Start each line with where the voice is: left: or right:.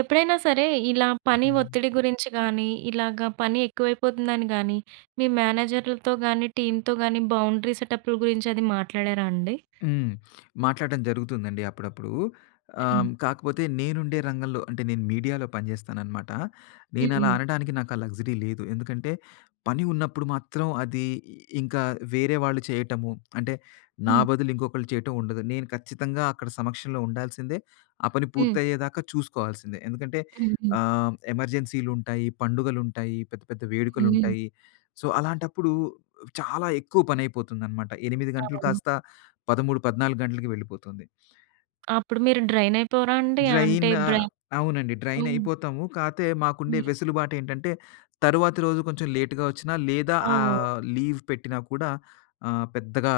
right: ఎప్పుడైనా సరే ఇలా పని ఒత్తిడి గురించి గానీ, ఇలాగ పని ఎక్కువైపోతుందని గానీ, మీ మేనేజర్లతో గానీ టీమ్‌తో గాని బౌండరీ సెటప్పుల గురించి అది మాట్లాడారా అండి?
left: హ్మ్. మాట్లాడటం జరుగుతుందండి అప్పుడప్పుడు. ఆ!
right: హ్మ్.
left: కాకపోతే నేనుండే రంగంలో అంటే నేను మీడియాలో పనిచేస్తాననమాట. నేను అలా
right: హుహు.
left: అనడానికి నాకు ఆ లక్సరీ లేదు. ఎందుకంటే పని ఉన్నప్పుడు మాత్రం అది, ఇంకా వేరే వాళ్ళు చేయటము అంటే, నా
right: హ్మ్.
left: బదులు ఇంకొకళ్ళు చేయటం ఉండదు. నేను ఖచ్చితంగా అక్కడ సమక్షంలో ఉండాల్సిందే, ఆ పని
right: హ్మ్.
left: పూర్తయ్యేదాకా చూసుకోవాల్సిందే ఎందుకంటే
right: హుహు.
left: ఆహ్, ఎమర్జెన్సీలుంటాయి, పండుగలుంటాయి, పెద్ద పెద్ద
right: హుహు.
left: వేడుకలుంటాయి. సో, అలాంటప్పుడు చాలా ఎక్కువ పనైపోతుందన్నమాట. 8 గంటలు
right: అవును.
left: కాస్త 13, 14 గంటలకి వెళ్ళిపోతుంది.
right: అప్పుడు మీరు డ్రైన్ అయిపోరాండి? అంటే
left: డ్రైనా?
right: బ్రెయిన్
left: అవునండి. డ్రైన్
right: హ్మ్.
left: అయిపోతాము. కాతే మాకుండే
right: హ్మ్.
left: వెసులుబాటెంటంటే తరువాతి రోజు కొంచెం లేట్‌గా వచ్చిన లేదా
right: ఓహో!
left: ఆహ్, లీవ్ పెట్టినా కూడా ఆహ్, పెద్దగా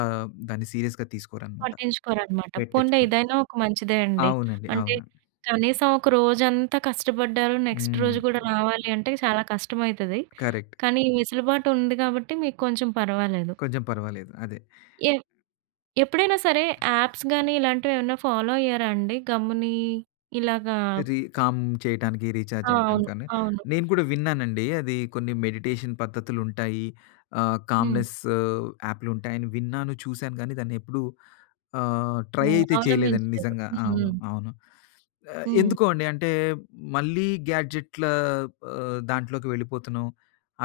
left: దాన్ని సీరియస్‌గా తీసుకోరన్నమాట.
right: పట్టించుకోరనమాట. పోనిలే
left: పెట్టించుకోరు.
right: ఇదైనా ఒక మంచిదే అండి.
left: అవునండి.
right: అంటే
left: అవునండి.
right: కనీసం ఒక రోజంతా కష్టపడ్డారు, నెక్స్ట్
left: హ్మ్.
right: రోజు కూడా రావాలి అంటే చాలా కష్టమైతది.
left: కరెక్ట్.
right: కానీ ఈ వెసులుబాటు ఉంది కాబట్టి మీకు కొంచెం పర్వాలేదు.
left: కొంచెం పర్వాలేదు. అదే.
right: ఏ ఎప్పుడైనా సరే యాప్స్ గాని ఇలాంటివి ఏమన్నా ఫాలో అయ్యారా అండి గమ్ముని ఇలాగా
left: రి కామ్ చేయటానికి రీచార్జ్
right: ఆ!
left: అవ్వటం
right: అవును.
left: కానీ.
right: అవును.
left: నేను కూడా విన్నానండి అది కొన్ని మెడిటేషన్ పద్ధతులుంటాయి ఆహ్,
right: హ్మ్.
left: కామ్నెసు యాపులుంటాయి అని విన్నాను, చూసాను, కానీ దాన్ని ఎప్పుడు ఆహ్, ట్రై
right: హ్మ్.
left: అయితే చేయలేదండి
right: అవలంబించలేదు.
left: నిజంగా.
right: హుహు.
left: అవును. అవును. ఆహ్,
right: హ్మ్.
left: ఎందుకో అండి అంటే మళ్ళీ గాడ్జెట్ల ఆహ్, దాంట్లోకి వెళ్ళిపోతున్నాం.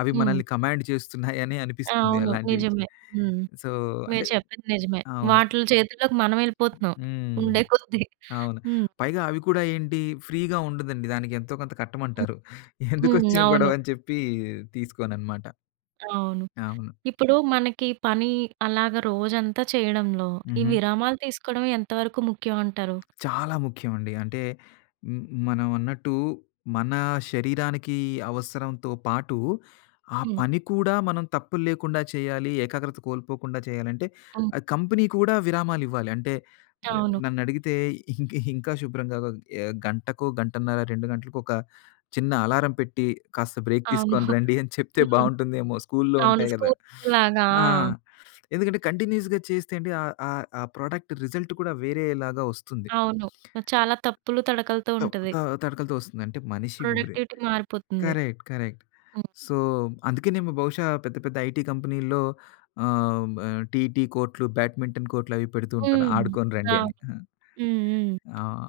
left: అవి
right: హ్మ్.
left: మనల్ని కమాండ్ చేస్తున్నాయని అనిపిస్తుంది
right: అవును.
left: అలాంటివి.
right: నిజమే. హ్మ్.
left: సో, అంటే
right: మీరు చెప్పింది నిజమే.
left: అవును.
right: వాటిల్లో చేతుల్లోకి మనం వెళ్ళిపోతున్నాం,
left: హ్మ్.
right: ఉండే కొద్దీ.
left: అవును.
right: హ్మ్.
left: పైగా అవి కూడా ఏంటి ఫ్రీ‌గా ఉండదండి. దానికెంతో కొంత
right: హ్మ్.
left: కట్టమంటారు.
right: హ్మ్.
left: ఎందుకొచ్చిన
right: అవును.
left: గొడవని చెప్పి తీసుకోనన్నమాట.
right: అవును.
left: అవును.
right: ఇప్పుడు మనకి పని అలాగా రోజంతా చేయడంలో, ఈ
left: హుహు.
right: విరామాలు తీసుకోవడమే ఎంతవరకు ముఖ్యమంటారు?
left: చాలా ముఖ్యమండి. అంటే మ్మా మనం అన్నట్టు మన శరీరానికి అవసరంతో పాటు, ఆ
right: హ్మ్.
left: పని కూడా మనం తప్పులు లేకుండా చేయాలి, ఏకాగ్రత కోల్పోకుండా చేయాలంటే,
right: హ్మ్.
left: కంపెనీ కూడా విరామాలివ్వాలి అంటే
right: అవును.
left: నన్నడిగితే ఇంకా ఇంకా శుభ్రంగా ఆహ్, గంటకో గంటన్నర, 2 గంటలకి ఒక చిన్న అలారం పెట్టి కాస్త బ్రేక్
right: అవును.
left: తీసుకొని రండి అని, చెప్తే
right: హ్మ్.
left: బాగుంటుందేమో స్కూలులో
right: అవును.
left: ఉంటాయి కదా!
right: స్కూల్స్ లాగా.
left: ఆ! ఎందుకంటే కంటిన్యూస్‌గా చేస్తేంటి, ఆ ఆ ఆ ప్రొడక్ట్ రిజల్ట్ కూడా వేరే లాగా వస్తుంది.
right: అవును. చాలా తప్పులు తడకలతో
left: తప్
right: ఉంటది.
left: ఆహ్, తడకలతో ఓస్తుంది. అంటే మనిషి బ్రె
right: ప్రొడక్టివిటీ మారిపోతుంది.
left: Correct correct.
right: హ్మ్.
left: సో, అందుకేనేమో బహుశా పెద్ద పెద్ద ఐటీ కంపెనీల్లో ఆహ్, టీటీ కోర్టులు, బ్యాడ్మింటన్ కోర్టులు అవి పెడుతుంటారు.
right: హ్మ్.
left: ఆడుకొని రండి అని.
right: అవును. హుహు.
left: ఆ! ఆ!